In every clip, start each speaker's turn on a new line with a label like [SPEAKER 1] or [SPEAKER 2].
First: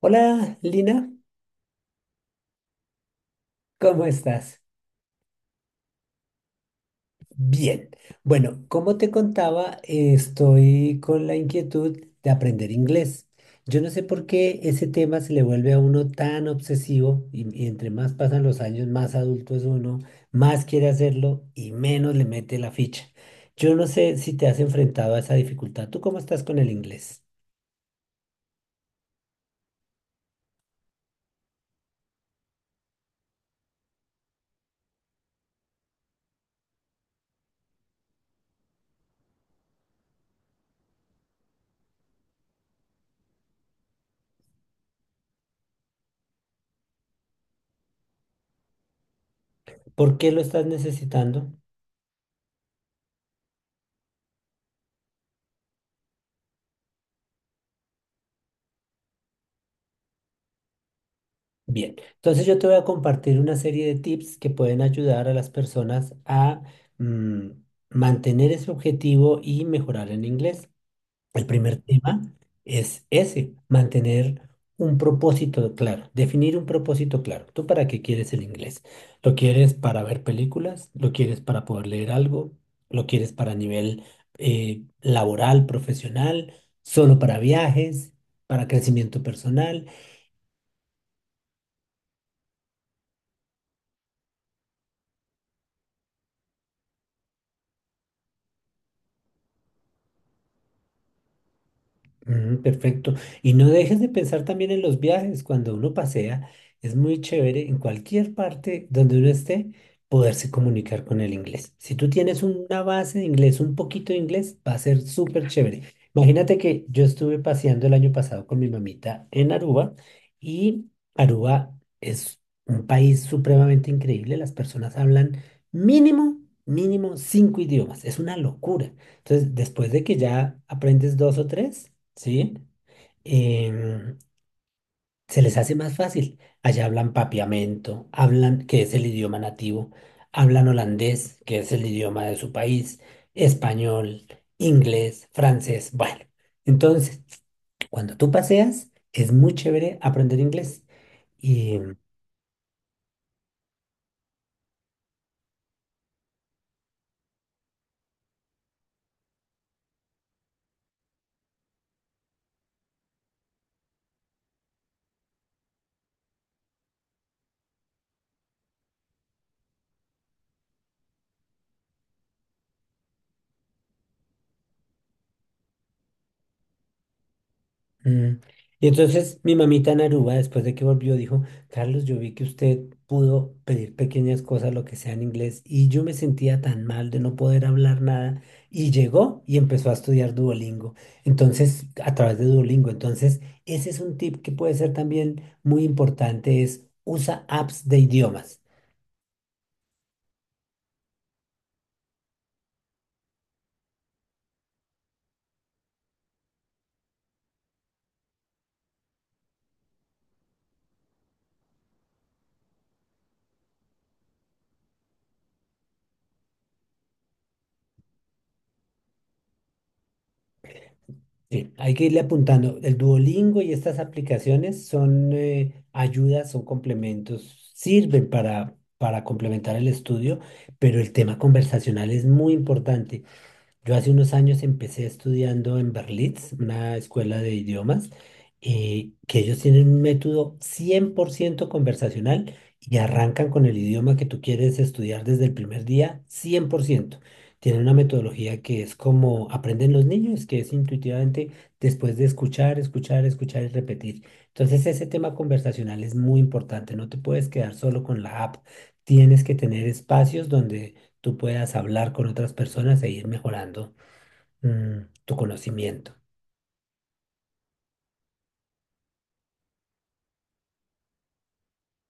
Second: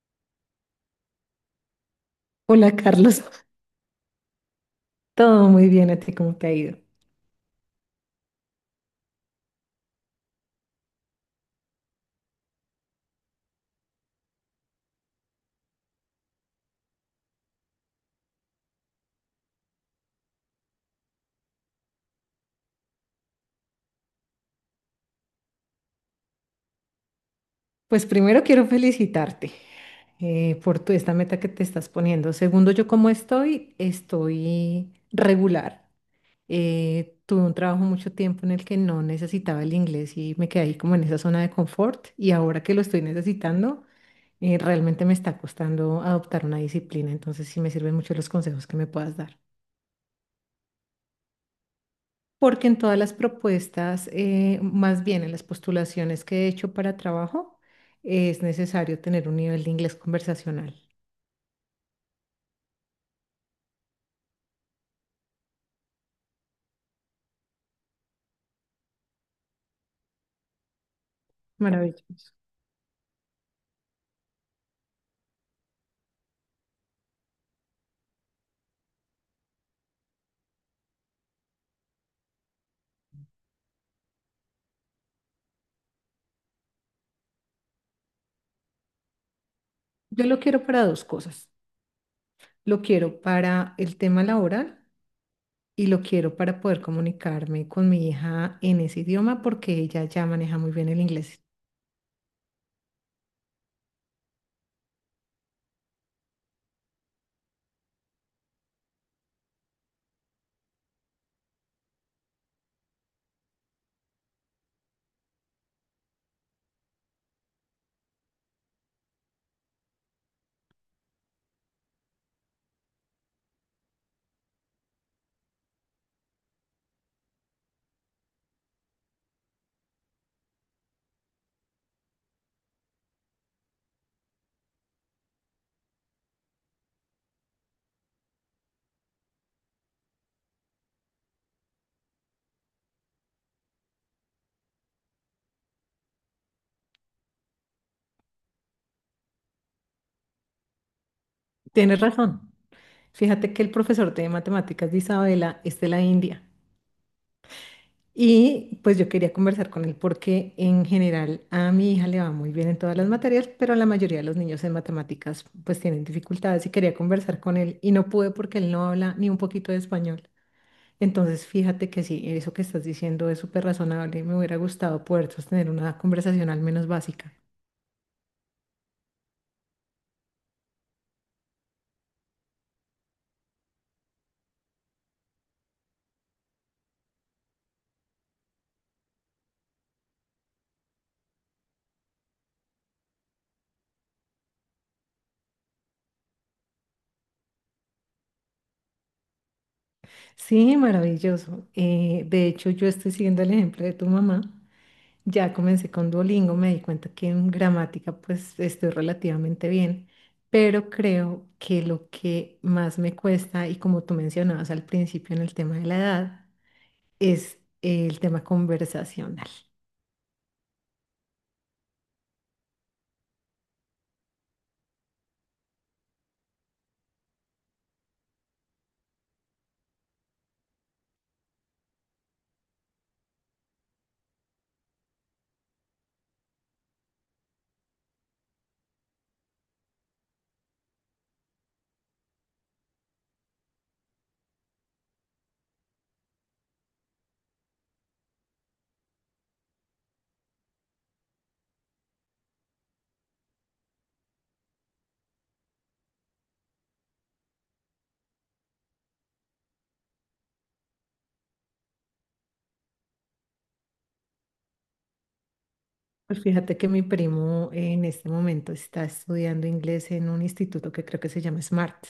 [SPEAKER 1] Hola, Lina,
[SPEAKER 2] Hola Carlos,
[SPEAKER 1] ¿cómo estás?
[SPEAKER 2] todo muy bien, ¿a ti cómo te ha ido?
[SPEAKER 1] Bien. Bueno, como te contaba, estoy con la inquietud de aprender inglés. Yo no sé por qué ese tema se le vuelve a uno tan obsesivo y entre más pasan los años, más adulto es uno, más quiere hacerlo y menos le mete la ficha. Yo no sé si te has enfrentado a esa dificultad. ¿Tú cómo estás con el inglés?
[SPEAKER 2] Pues primero quiero felicitarte por esta meta que te estás poniendo. Segundo, yo cómo estoy, estoy regular. Tuve un trabajo mucho tiempo en el que no necesitaba el inglés y me quedé ahí como en esa zona de confort y ahora que lo estoy necesitando, realmente me está costando adoptar una disciplina, entonces sí me sirven mucho los consejos que me puedas dar.
[SPEAKER 1] ¿Por qué lo estás necesitando?
[SPEAKER 2] Porque en todas las propuestas, más bien en las postulaciones que he hecho para trabajo, es necesario tener un nivel de inglés conversacional.
[SPEAKER 1] Bien, entonces yo te voy a compartir una serie de tips que pueden ayudar a las personas a mm, mantener ese objetivo y mejorar en inglés. El primer tema
[SPEAKER 2] Maravilloso.
[SPEAKER 1] es ese, mantener un propósito claro, definir un propósito claro. ¿Tú para qué quieres el inglés? ¿Lo quieres para ver películas? ¿Lo quieres para poder leer algo? ¿Lo quieres para nivel laboral, profesional? ¿Solo para viajes? ¿Para crecimiento personal?
[SPEAKER 2] Yo lo quiero para dos cosas. Lo quiero para el tema laboral y lo quiero para poder comunicarme con mi hija en ese idioma porque ella ya maneja muy bien el inglés.
[SPEAKER 1] Mm, perfecto. Y no dejes de pensar también en los viajes. Cuando uno pasea, es muy chévere en cualquier parte donde uno esté poderse comunicar con el inglés. Si tú tienes una base de inglés, un poquito de inglés, va a ser súper chévere. Imagínate que yo estuve paseando el año pasado con mi mamita en Aruba y Aruba es un país supremamente increíble. Las personas hablan mínimo, mínimo cinco idiomas. Es una locura. Entonces, después de que ya aprendes dos o tres, ¿sí? Em, se les hace más fácil. Allá hablan papiamento, hablan, que es el idioma nativo, hablan holandés, que es el idioma de su país, español, inglés, francés, bueno. Entonces, cuando tú paseas, es muy chévere aprender inglés. Y
[SPEAKER 2] Tienes razón. Fíjate que el profesor de matemáticas de Isabela es de la India. Y pues yo quería conversar con él porque en general a mi hija le va muy bien en todas las materias, pero la mayoría de los niños en matemáticas pues tienen dificultades y quería conversar con él y no pude porque él no habla ni un poquito de español. Entonces fíjate que sí, eso que estás diciendo es súper razonable y me hubiera gustado poder sostener una conversación al menos básica.
[SPEAKER 1] Mm. Y entonces mi mamita en Aruba, después de que volvió, dijo, Carlos, yo vi que usted pudo pedir pequeñas cosas, lo que sea en inglés, y yo me sentía tan mal de no poder hablar nada, y llegó y empezó a estudiar Duolingo, entonces, a través de Duolingo. Entonces, ese es un tip que puede ser también muy importante, es usa apps de idiomas.
[SPEAKER 2] Sí, maravilloso. De hecho yo estoy siguiendo el ejemplo de tu mamá. Ya comencé con Duolingo, me di cuenta que en gramática pues estoy relativamente bien, pero creo que lo que más me cuesta, y como tú mencionabas al principio en el tema de la edad, es el tema conversacional.
[SPEAKER 1] Sí, hay que irle apuntando. El Duolingo y estas aplicaciones son ayudas, son complementos, sirven para complementar el estudio, pero el tema conversacional es muy importante. Yo hace unos años empecé estudiando en Berlitz, una escuela de idiomas, que ellos tienen un método 100% conversacional y arrancan con el idioma que tú quieres estudiar desde el primer día, 100%. Tienen una metodología que es como aprenden los niños, que es intuitivamente después de escuchar, escuchar, escuchar y repetir. Entonces ese tema conversacional es muy importante, no te puedes quedar solo con la app, tienes que tener espacios donde tú puedas hablar con otras personas e ir mejorando tu conocimiento.
[SPEAKER 2] Pues fíjate que mi primo en este momento está estudiando inglés en un instituto que creo que se llama SMART.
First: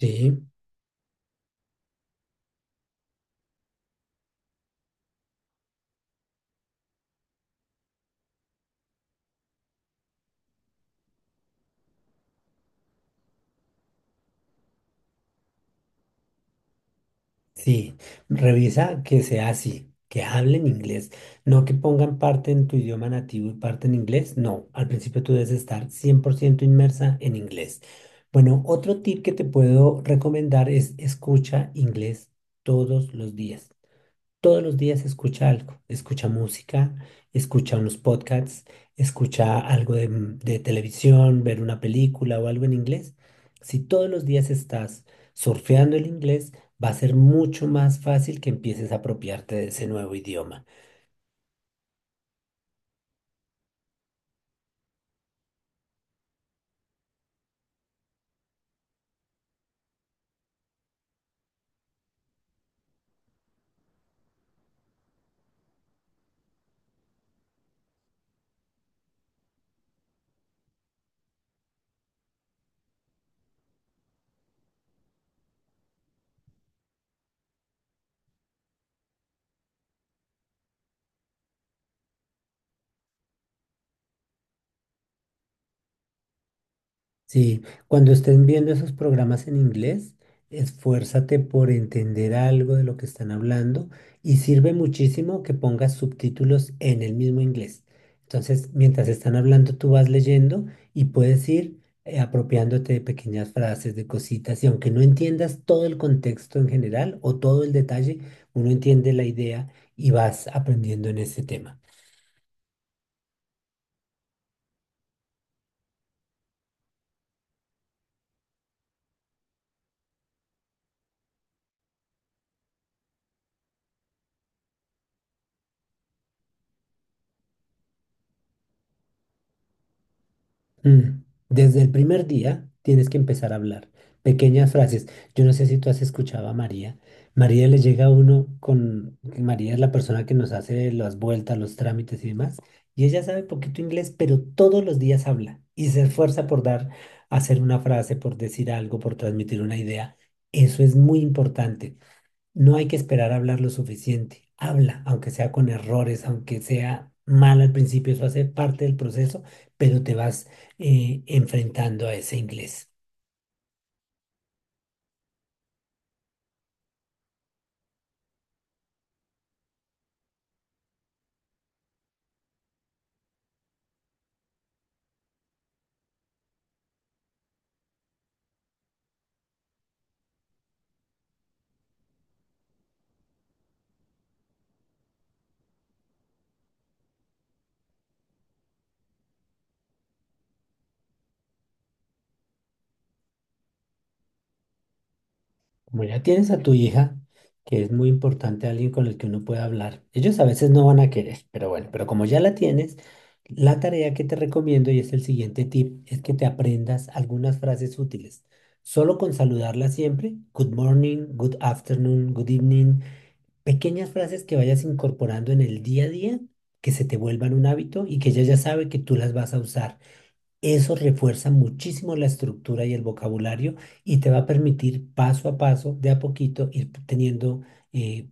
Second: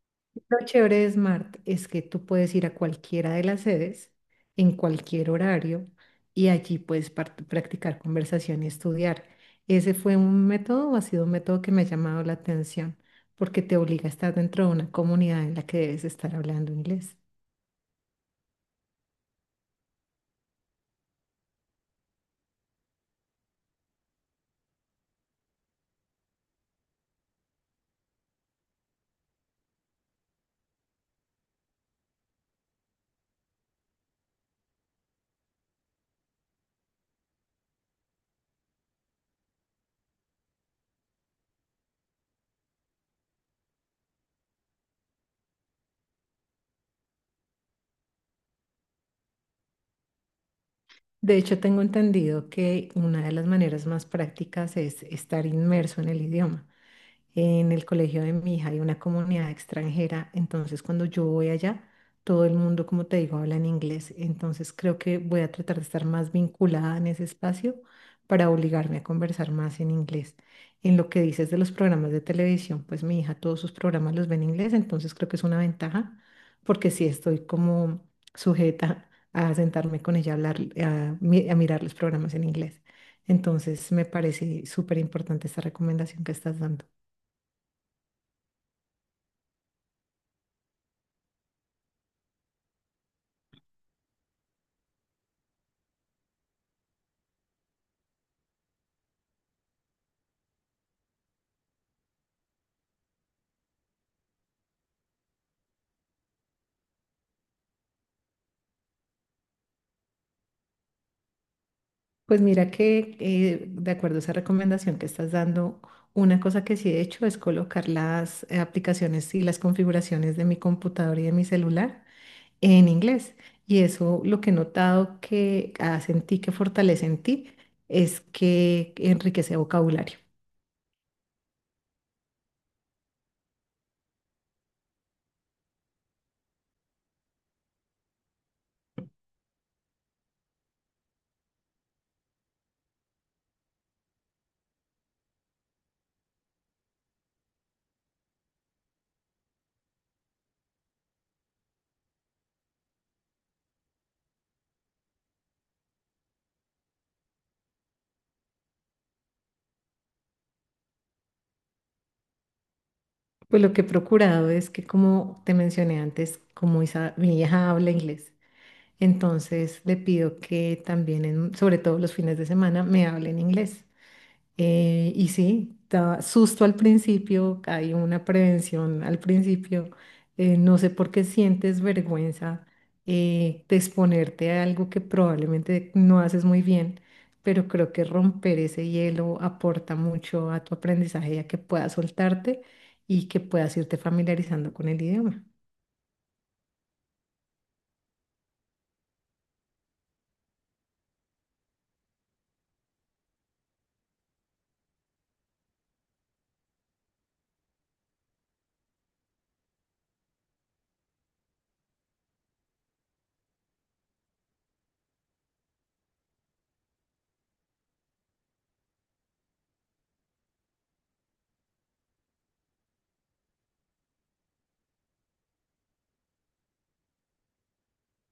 [SPEAKER 1] Sí,
[SPEAKER 2] Lo chévere de Smart es que tú puedes ir a cualquiera de las sedes en cualquier horario y allí puedes practicar conversación y estudiar. ¿Ese fue un método o ha sido un método que me ha llamado la atención? Porque te obliga a estar dentro de una comunidad en la que debes estar hablando inglés.
[SPEAKER 1] sí. Revisa que sea así, que hablen inglés, no que pongan parte en tu idioma nativo y parte en inglés. No, al principio tú debes estar 100% inmersa en inglés. Bueno, otro tip que te puedo recomendar es escucha inglés todos los días. Todos los días escucha algo, escucha música, escucha unos podcasts, escucha algo de, de televisión, ver una película o algo en inglés. Si todos los días estás surfeando el inglés, va a ser mucho más fácil que empieces a apropiarte de ese nuevo idioma.
[SPEAKER 2] De hecho, tengo entendido que una de las maneras más prácticas es estar inmerso en el idioma. En el colegio de mi hija hay una comunidad extranjera, entonces cuando yo voy allá, todo el mundo, como te digo, habla en inglés. Entonces creo que voy a tratar de estar más vinculada en ese espacio para obligarme a conversar más en inglés. En lo que dices de los programas de televisión, pues mi hija todos sus programas los ve en inglés, entonces creo que es una ventaja porque sí estoy como sujeta a sentarme con ella a hablar, a, a mirar los programas en inglés. Entonces me parece súper importante esta recomendación que estás dando.
[SPEAKER 1] Sí, cuando estén viendo esos programas en inglés, esfuérzate por entender algo de lo que están hablando y sirve muchísimo que pongas subtítulos en el mismo inglés. Entonces, mientras están hablando, tú vas leyendo y puedes ir apropiándote de pequeñas frases, de cositas, y aunque no entiendas todo el contexto en general o todo el detalle, uno entiende la idea y vas aprendiendo en ese tema.
[SPEAKER 2] Pues mira que de acuerdo a esa recomendación que estás dando, una cosa que sí he hecho es colocar las aplicaciones y las configuraciones de mi computador y de mi celular en inglés. Y eso lo que he notado que hace en ti, que fortalece en ti, es que enriquece vocabulario.
[SPEAKER 1] Mm. Desde el primer día tienes que empezar a hablar. Pequeñas frases. Yo no sé si tú has escuchado a María. María le llega a uno con... María es la persona que nos hace las vueltas, los trámites y demás. Y ella sabe poquito inglés, pero todos los días habla y se esfuerza por dar, hacer una frase, por decir algo, por transmitir una idea. Eso es muy importante. No hay que esperar a hablar lo suficiente. Habla, aunque sea con errores, aunque sea mal al principio, eso hace parte del proceso, pero te vas enfrentando a ese inglés.
[SPEAKER 2] Pues lo que he procurado es que, como te mencioné antes, como mi hija habla inglés, entonces le pido que también, sobre todo los fines de semana, me hable en inglés. Y sí, da susto al principio, hay una prevención al principio. No sé por qué sientes vergüenza de exponerte a algo que probablemente no haces muy bien, pero creo que romper ese hielo aporta mucho a tu aprendizaje y a que puedas soltarte y que puedas irte familiarizando con el idioma.
[SPEAKER 1] Como ya tienes a tu hija, que es muy importante alguien con el que uno pueda hablar. Ellos a veces no van a querer, pero bueno, pero como ya la tienes, la tarea que te recomiendo y es el siguiente tip, es que te aprendas algunas frases útiles. Solo con saludarla siempre, good morning, good afternoon, good evening. Pequeñas frases que vayas incorporando en el día a día, que se te vuelvan un hábito y que ella ya sabe que tú las vas a usar. Eso refuerza muchísimo la estructura y el vocabulario y te va a permitir paso a paso, de a poquito, ir teniendo, eh,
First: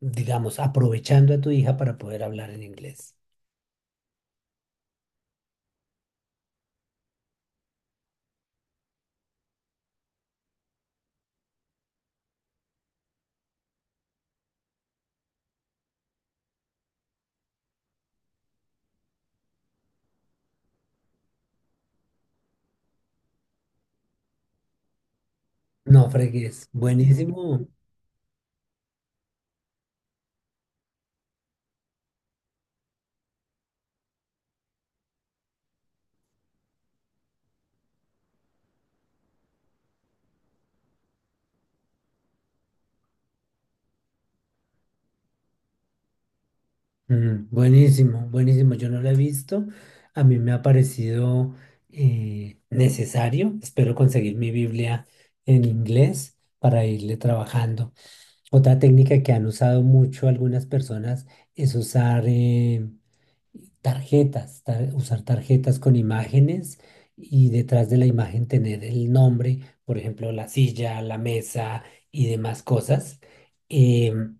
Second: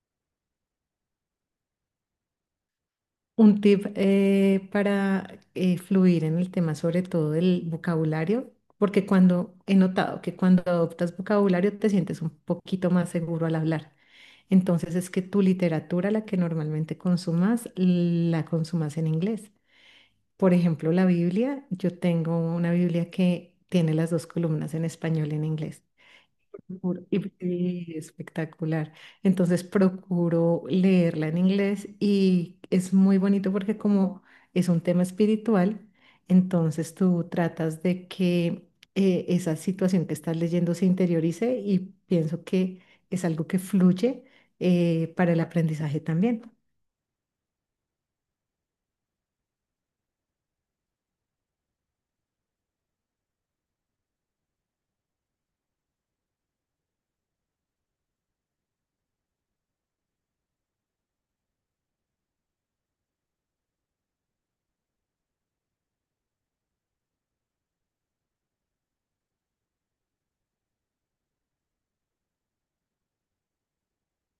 [SPEAKER 1] digamos, aprovechando a tu hija para poder hablar en inglés.
[SPEAKER 2] Un tip para fluir en el tema, sobre todo del vocabulario, porque cuando he notado que cuando adoptas vocabulario te sientes un poquito más seguro al hablar. Entonces es que tu literatura, la que normalmente consumas, la consumas en inglés. Por ejemplo, la Biblia, yo tengo una Biblia que tiene las dos columnas en español y en inglés.
[SPEAKER 1] No fregues. Buenísimo.
[SPEAKER 2] Y espectacular. Entonces procuro leerla en inglés y es muy bonito porque como es un tema espiritual, entonces tú tratas de que esa situación que estás leyendo se interiorice y pienso que es algo que fluye para el aprendizaje también.
[SPEAKER 1] Mm, buenísimo, buenísimo. Yo no lo he visto. A mí me ha parecido necesario. Espero conseguir mi Biblia en inglés para irle trabajando. Otra técnica que han usado mucho algunas personas es usar tarjetas, usar tarjetas con imágenes y detrás de la imagen tener el nombre, por ejemplo, la silla, la mesa y demás cosas. Em,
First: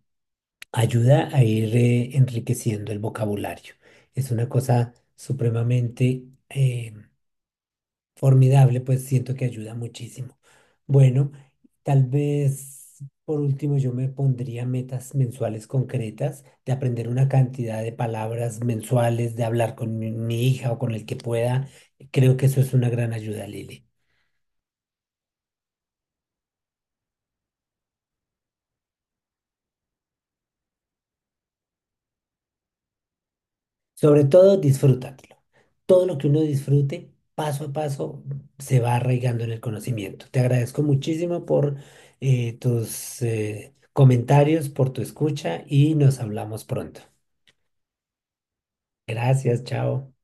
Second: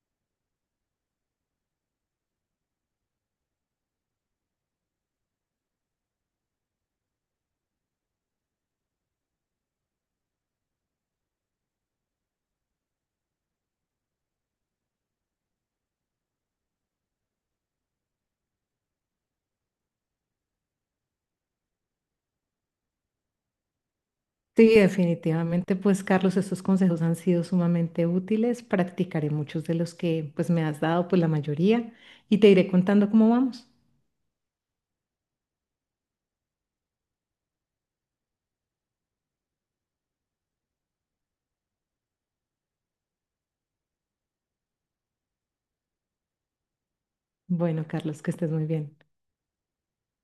[SPEAKER 1] ayuda a ir enriqueciendo el vocabulario. Es una cosa supremamente formidable, pues siento que ayuda muchísimo. Bueno, tal vez por último yo me pondría metas mensuales concretas de aprender una cantidad de palabras mensuales, de hablar con mi hija o con el que pueda. Creo que eso es una gran ayuda, Lili.
[SPEAKER 2] Sí, definitivamente, pues Carlos, estos consejos han sido sumamente útiles. Practicaré muchos de los que pues me has dado, pues la mayoría, y te iré contando cómo vamos.
[SPEAKER 1] Sobre todo, disfrútatelo. Todo lo que uno disfrute, paso a paso, se va arraigando en el conocimiento. Te agradezco muchísimo por tus comentarios, por tu escucha y nos hablamos pronto.
[SPEAKER 2] Bueno, Carlos, que estés muy bien.
[SPEAKER 1] Gracias, chao.